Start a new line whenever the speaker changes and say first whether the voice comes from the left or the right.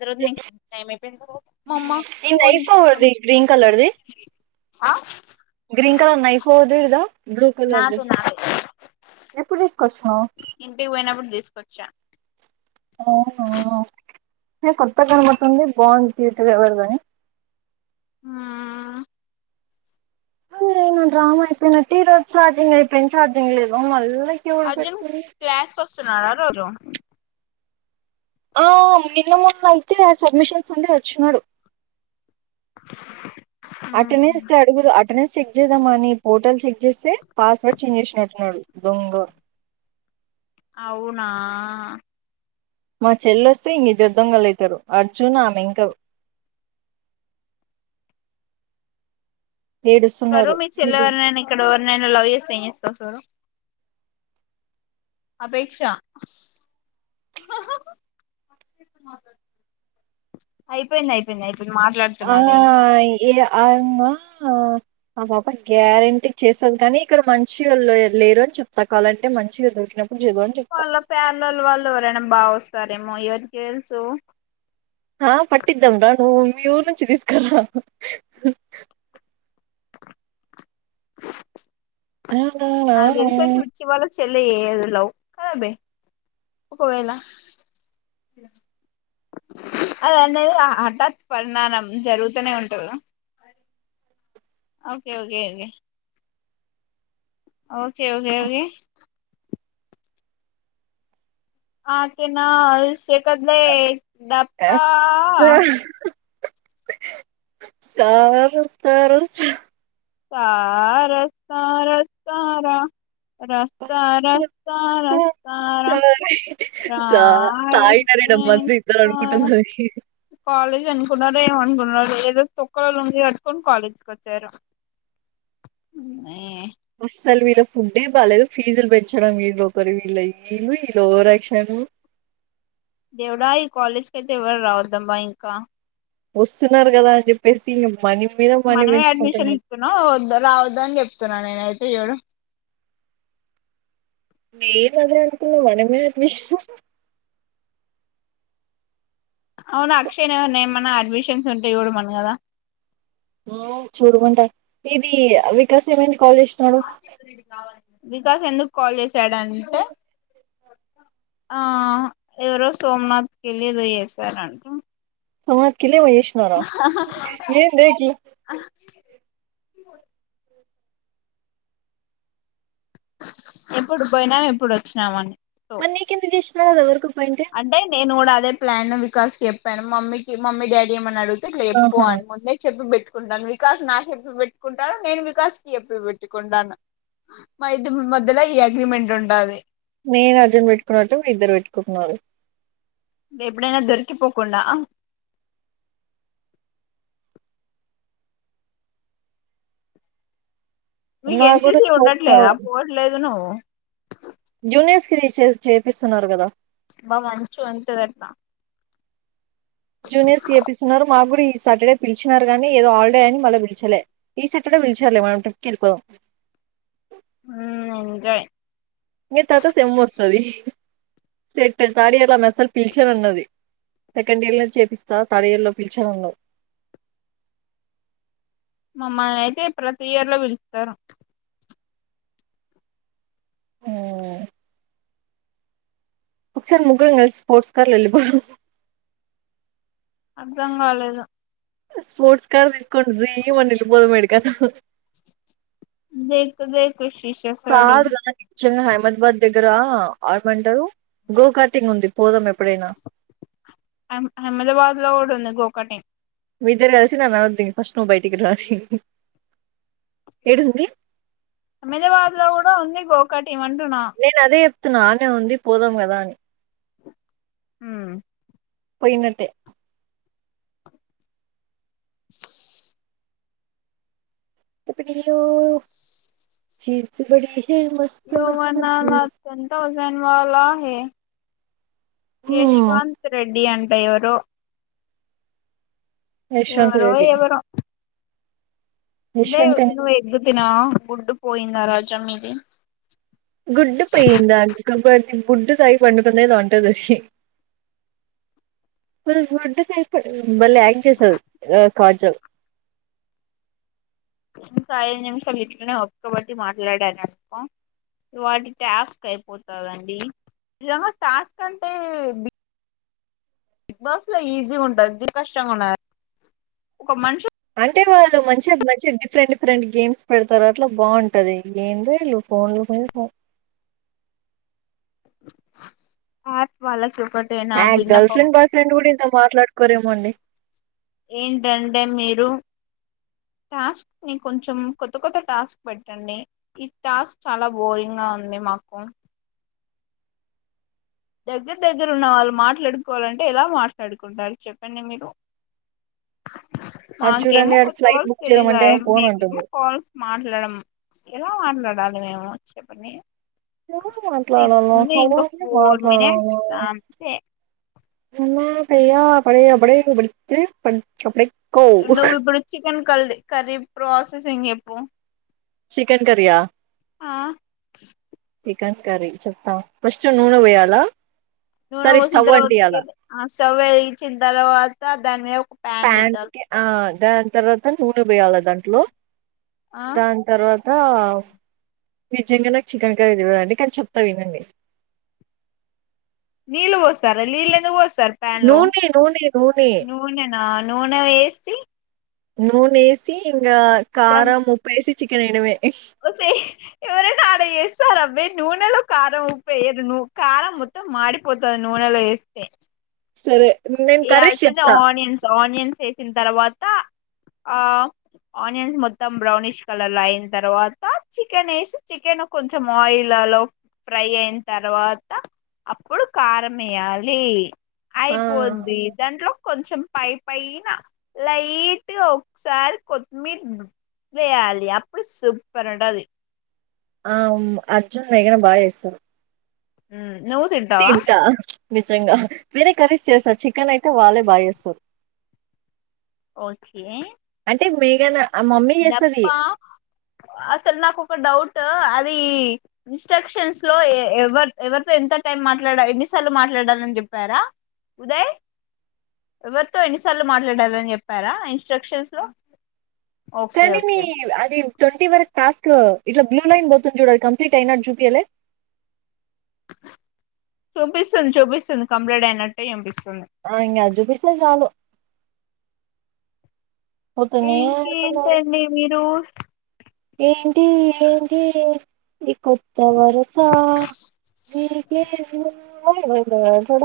left: తర్వాత ఏమైపోయింది మామ్మ
right: ఈ
left: ఫోన్
right: నైఫ్
left: చేసు
right: ఎవరిది గ్రీన్ కలర్ది గ్రీన్ కలర్ నైఫ్ ఎవరిది ఇదా బ్లూ కలర్ది
left: నాదే నాదే
right: ఎప్పుడు తీసుకొచ్చినావు
left: ఇంటికి పోయినప్పుడు తీసుకొచ్చా
right: ఓహో కొత్త గణమతుంది బాగుంది ట్గా ఎవడదని
left: ఆ
right: నేనడి రామ్ అయిపోయినట్టురోజ చఛార్జింగ్ అయిపోయింది ఛార్జింగ్ లేదు మళ్ళీ ఎవరు
left: అర్జున్
right: పెడుతుంది
left: క్లాస్ క వస్తున్నా రు
right: ఆ నిన్న మొన్న అయితే సడ్మిషన్స్ నుండి వచ్చన్నాడు అటెండెన్స్ అడుగుదు అటెండెన్స్ చెక్ చేద్దాం అని పోర్టల్ చెక్ జసే పాస్వర్డ్ చేంజ్ చేసినట్టున్నాడు దొంగ
left: అవునా
right: మా చెల్లుస్తే ఇ ఇదిర్థం కలుగుతారు అర్జున్ ఆమె ఇంక ఏడు సన్నారు
left: నేను లవ్ చేస్తే ఏం [unintelligible] రు అపేక్ష అయిపోయింది అయిపోయింది అయిపో
right: ఆ యా ఆ [unintelligible] ఆ పాప గ్యారెంటీ చేస్తది కానీ ఇక్కడ మంచిగా లేరు అని చెప్తా కావాలంటే మంచిగా దొరికినప్పు
left: వాళ్ళ పేర్లలు వాళ్ళు ఎవరైనా బా వస్త వస్తారేమో ఇవరికి తెలుసు
right: ఆ పట్టిద్దాం దా నువ్ మీ ఊరు నుంచి తీసుకురా
left: ఆమేకి తెలుసే [unintelligible] వాళ్ళ చెల్లి చేసేది లవ్ కాదే ఒకవేళ అది అంతేలేరా హఠాత్ పరిణానం జరుగుతూనే ఉంటంది okay okay okay okay okay okay ఆకెనాల్స్ శకత్లే డప్పా
right: సారోస్తరోస్తారా
left: సారోస్తారోస్తారా రొస్తా రొస్తా రొస్తా రా
right: సా
left: సార్
right: తాగిన
left: వచ్చి
right: రెండు మంది ఇద్దరు
left: ఇస్తారా
right: అనుకుంటుంది అది
left: కాలేజ్ అనుకున్నారా ఏమనుకున్నరు వాడు ఏదో తొక్కలో లుంగీ అట్టుకని కాలేజ్ కి వచ్చారు. మే
right: అస్సలు వీళ్ళ ఫుడ్ఏ బాలలేదు ఫీజులు పెంచడం వీళ్ళ ఒకరు వీళ్ళు వీళ్లు వీళ ఓవరాక్షన్లు
left: దేవుడా ఈ కాలేజ్ కైతే ఎవరు రావద్దమ్మా ఇంకా
right: వస్తున్నారు కదా అని చెప్పేసీ
left: మనమే అడ్మిషన్ ఇస్తున్నావు వద్ద రావద్ద అని చెప్తున్నా నేనైతే చూడు
right: నేను అదే అనుకున్నా మనమే అడ్మిషన్
left: అవునా అక్షయ్న్ నేమన్నా అడ్మిషన్స్ ఉంటాయి చూడమని కదా
right: ఇది వికాసమైన కాలేజ్
left: ఆస్తి ఇప్పుడు ఈడికి కావాలి. వికాస్ ఎందుకు కాల్ చేశాడంటే ఆ ఎవరో సోమనాథ్కి వెళ్ళి ఏదో చేశారంట
right: సమత్ కిలో వేయి కృష్ణార ఏన్ బేకి
left: ూ ఎప్పుడు పోయినాం ఎప్పుడు వచ్చినామని సో
right: మరి నీకెందుకు ఇష్టం లేద్ ఎవరుకు
left: అంటే నేను నోడదే ప్లాన్ ను వికాస్ కు చెప్పాను మమ్మీకి మమ్మీ డాడీ ఏమని అడుగుత లేదుపో
right: ఆహా
left: ఆడ ముందే చెప్పి పెట్టుకుంటే ఇప్పుడు నన్ను వికాస్ నాకు చెప్పి పెట్టుకుంటాను నేను వికాస్ కి చెప్పి పెట్టుకుంటాను మా ఇద్దరి మధ్యలో ఈ అగ్రిమెంట్ ఉంటాది.
right: నేను అర్జున్ పెట్టుకునన్నట్టు ఇద్దరు పెట్టుకు కుట్టినారు
left: ఇకా ఎప్పుడనా దొరికిపోకుండాడా మీీకు
right: నాకు కూడా
left: ఎన్సిసీ
right: స్పోర్ట్స్
left: ఉండట్లేదా
right: కావాలి
left: పోవట్లేదు నువ్వు
right: క్రీ చే చేపిస్తున్నారు కదా
left: బా మంచు అతుదట్
right: జునిర్ సి ఎపిపీ స ఉన మాగడి సాటర్డే పిలిచినారు గానీ ఏదో హాలిడే అని మళ్ళీ పిలిచలే ఈ సాటర్డే పిలిచలే మన ఇకిెళ్ళాం
left: ఉ ఎంట
right: ఇంక తర్వాత సెమ్ వస్తది సెట్ థర్డ్ ఇయర్ లోమె అస్సలు పిలిచాను అన్నది సెకండ్ ఇయర్ లో చేపిస్తా థర్డ్ ఇయర్ లో పిలిచాను అన్నది
left: మామ్మని అయితే ప్రతి ఇయర్ లో పిలుస్తారు
right: ఓ ఒకసారి ముగ్గురు నల్సి స్పోర్ట్స్ కార్లు వెలుిపోరు
left: అర్థం కాలేదు
right: స్పోర్ట్స్ కార్ తీసుకుంట జ మం పోదు మేడి కను
left: ద ద
right: కా గచ్చ హైమదబద్ దగ్గర ఆడమంటారు గో కార్టింగ్ ఉంది పోదం
left: అహ్మదాబాద్ లో కూడా ఉంది గ ఒకటిే
right: మీదరు కలిసి న నాదు ఫస్ట్ బయటికి ఏడుంది
left: మద వాజలా ఉంది గో కటి వంటన్నా
right: నానే ఉంది పోదాం కదా అని
left: హ
right: పోయినట్టే త పనిరి చీజ బడిీ
left: యవనా హథన్ ౌజన్ వాళ హ
right: హ్మ్
left: యశ్వంత్ రెడ్డి అంటే అడరు
right: యశ్వంత్
left: ఎవరు
right: రెడ్డి
left: ఎవరు దదే
right: యశ్వంత్ అని
left: ఇను ఎగు దినా గుడ్డు పోయింద రాజా మీది
right: గుడ్ పైందబ గుుడ్డు సై పడు పంద తోంటంది గుడ్ ప బలే యాక్ట్ చేసావ్ కాజక్
left: ఇంకా ఐదు నిమిషాలు ఇట్లనే ఒక్కబట్టి మాట్లాడాను అనుకో వాటి టాస్క్ అయిపోతదండి నిజంగా టాస్క్ అంటే బి బిగ్ బాస్ లో ఈజీగా ఉంటంది ది కష్టంగా ఉన్నారు ఒక మనిషి
right: అంటే వాళ్ళు మంచిగా మంచిగా డిఫరెంట్ డిఫరెంట్ గేమ్స్ పెడతారు అట్లా బాగుంటది ఏంది వీళ్లు ఫోన్లు
left: [unintelligible] వాళ్ళకు
right: ఆ గర్ల్ ఫ్రెండ్ బయ్ ఫ్రెండ్ కూడా ఇంత మాట్లాడు కురే మండి
left: ఏంటంటే మీరు టాస్క్ ని కొంచెం కొత్త కొత్త టాస్క్ పెట్టండి ఈ టాస్క్ చాలా బోరింగ్గా ఉంది మాకు దగ్గర దగ్గర ఉన్న వాళ్ళు మాట్లాడుకోవాలంటే ఎలా మాట్లాడుకుంటారు చెప్పండి మీరు
right: అటు చూడండి
left: మాకేమో
right: అటు
left: కొత్త
right: ఫ్లైట్
left: వాళ్ళు
right: బుక్ చేయమంటే
left: తెలిదుాయ
right: ఏమో ఫోన్
left: మేమేమో
right: అంటుంది
left: కాల్స్ర్ ఎలా మాట్లాడాలి మేము చెప్పండి
right: చ మాట్లాడలో మా
left: మే శాంతి
right: పయ్యా అ పడ పడే పడు ప అప్పుడ
left: నువ్ ఇప్పుడు చికెన్ కల్ కర్రీ ప్రాస సింగ్ ఎప్పు
right: చికెన్ కర్రీయా
left: ఆ
right: చికెన్ కర్రీ చెప్తా ఫస్ట్ నూన పోయ్యాల
left: నూనె పోసిన తర్వాత స్టవ్ వెలిగించిన తర్వాత దాని మీద ప్యాన్
right: పాన్
left: పెట్టాలి
right: కే ఆ దాని తర్వా త్ నూనె పొయ్యాల దాంట్లో
left: ఆ
right: దాని తర్వా త నిజంగా నా చికెన్ కర్రీ అందుకే కానీ చెప్తా వినండి.
left: నీళ్ళు పోస్తారా లీళ్ళెందు పోస్ తర్ పాన్ లో
right: నూనె నూనె నూనె
left: నూనెనా నూనె వేసి
right: నూనేసి ఇంగ కారం ఉప్పేసి చికెన్ వేయడమే
left: ఓసే ఎవరనా ఆడ ఏస్సారమే నూనెలో కారం ఉప్పు వేయరు ను కారం మొత్తం మాడి పోతది నూనెలో వేస్తే
right: సరే నేను కర్రీస్
left: ఏయాల్సింది
right: చెప్తా
left: అనియన్స్ అనియన్స్ చేయ్ దీని తర్వాత ఆ ఆనియన్స్ మొత్తం బ్రౌనిష్ కలర్ లో అయిన తర్వాత చికెన్ వేసి చికెన్ కొంచెం ఆయిల్ లలో ఫ్రై అయిన తర్వాత అప్పుడు కారం వేయాలి. ఆయి
right: ఆ
left: పోద్ది దాంట్లో కొంచెం పై పైనా లైట్ గా ఒకసారి కొత్తిమీర్ వేయాలి అప్పుడు సూప్పర్ ఉంటాది.
right: ఆమ్ అర్జున్ మేగన బాగా చేస్సారు
left: ఉమ్ నువ్వు తింటావా
right: నిజంగా వేనేే కర్రీస్ చేస్తారు చికెన్ అయితే వాళ్ళే బాగా చేేస్తారు
left: ఓకే
right: అతే మేఘనా
left: దప్ప అసలు నాకు ఒక డౌట్ అది ఇన్స్ట్రక్షన్స్ లో ఎవ ఎవరితో ఎంత టైం మాట్లాడ ఎన్నిసార్లు మాట్లాడాలని చెప్పారా ఉదయ్ ఎవరితో ఎన్నిసార్లు మాట్లాడాలని చెప్పారా ఇన్స్ట్రక్షన్స్ లో ఓకే
right: కానీ మీ
left: ఓకే
right: అది ట్వీ వర్ టాస్క్ ఇ బ్లూలైన్ బతుడాల కంప్లీట్ అయినా జూపి
left: చూపిస్తుంది చూపిస్తుంది కంప్లీట్ అయినట్టటు చంపిస్తుంది
right: ఆ అజు విశేషాలు పోతూనే ఉన్నది
left: ఇంకేంటండి మీరు
right: ఏంటి ఏంటి ఇకత్త వరుస మీగ ోడ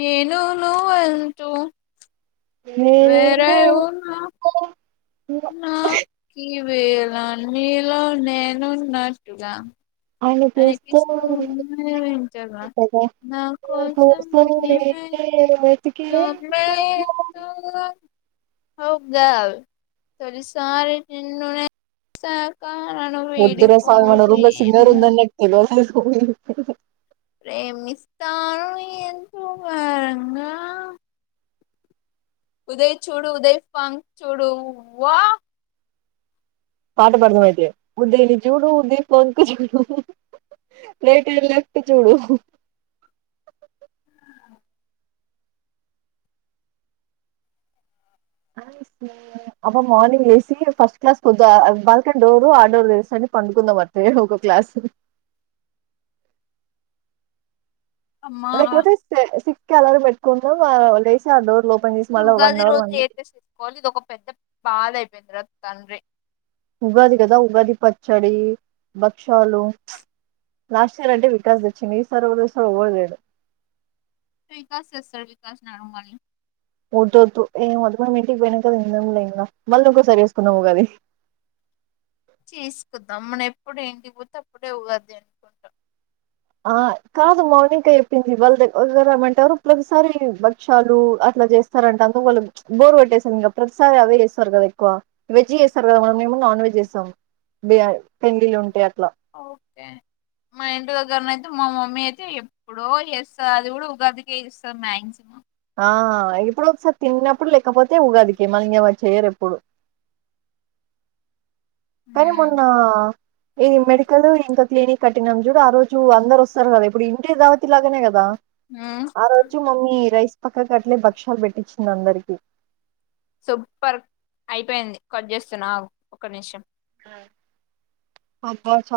left: నేను నువ ఎంటూ వేర
right: వేరేగా
left: ఏనా నా క వేలా మీలో నేనున్నట్టుగా
right: అ పస్త
left: అలకిస్తూ ఉన్నది వింతగా నా నమే త హదా చలి సారి
right: వద్దిర సాగువన రంద సింగర్
left: ఏమో
right: ఉందాని నెట్టివ
left: ప్రేమిస్తాను ఎంతో వరంగా ఉదయ్ చూడు ఉదయ్ ఫం చూడు వా
right: పాట పడదాం అయితే ఉ ద చూడు ఉది ఫోన్ కు చూడు రైట్ అండ్ లెఫ్ట్ చూడు అబ్ మార్నింగ్ వేసి ఫస్ట్ క్లాస్ కొద్దు బాల్కనీ డోర్ ఆట్ డోర్ వని పండుకుందాం అట్టే ఒక క్లాస్
left: అమ్మా
right: మ కొ ఎలరు పెట్కుం లేసోర్ లో
left: అసలు ఉగాది రోజు ఏయిటెస్ేసుకోవాలి ఇది ఒక పెద్ద బాధ అయిపోయింది తర్వాత తండ్రి
right: ఉగాది కదా ఉగాది పచ్చడి భక్షాలు లాస్ట్ ఇయర్ అంటే వికాాస్ తెచ్చింది ఈ సారి ఎవర్ తెస్తారు ఎవరతెరు.
left: వికాస్ తెస్తాడు వికాస్ ని అడుగు మల్లి
right: వద్దొద్దు నే అడగ మీ ఇంటికి పోయినాక ఉండదు లే ఇంగ మళ్లీ ఇంకోసారి చేసుకుందాం ఉగాది
left: చెసుకుద్దాం మనం ఎప్పుడ ఇంటికి పోతే అప్పుడే ఉగాది జరుపుకుందాం
right: ఆ కాదు మౌని క చెప్పింది బయటకు పోదామని [unintelligible] క్షాలు అట్లా చేస్త్ సరే అంట అందువలనే బోర్ కొట్టేసింది కదా ప్రతిసారి అదే చేస్తరు కదా ఎక్కువ వెజ్ చేస్తారు కదా మనం ఏమో నాన్ వెజ్ సాం పెంగలు ఉంటాయి అట్లా
left: ఓకే మా ఇంటి దగ్గరన అయితే మా మమ్మీ అయితే ఎప్పుడో చేస్తది అది కూడా ఉగాదికి చేస్తది మాక్సిమం.
right: ఆ ఇప్పుడు సో తినన్నప్పుడు లెక్ కాకపోతే ఉగాదికి మళ్లీ అలా చేయరు అప్పుడు కానీ మొన్న
left: ఉమ్
right: ఇది మెడికల్ ఇంకా క్లినిక్ కట్టినాం చూడు ఆ రోజు అందరు వస్తారు కదా ఇప్పుడు ఇంటి దావత్ లాగానే కదా
left: మ్మ్
right: ఆ రోజు మమ్మీ రైస్ పక్క కట్టలే భక్షలు పెట్టించి అందరికీ
left: సూపర్ అయిపోయింది కట్ చేస్తున్నా ఆగు ఒక నిమిషం
right: అ అబ్బ చ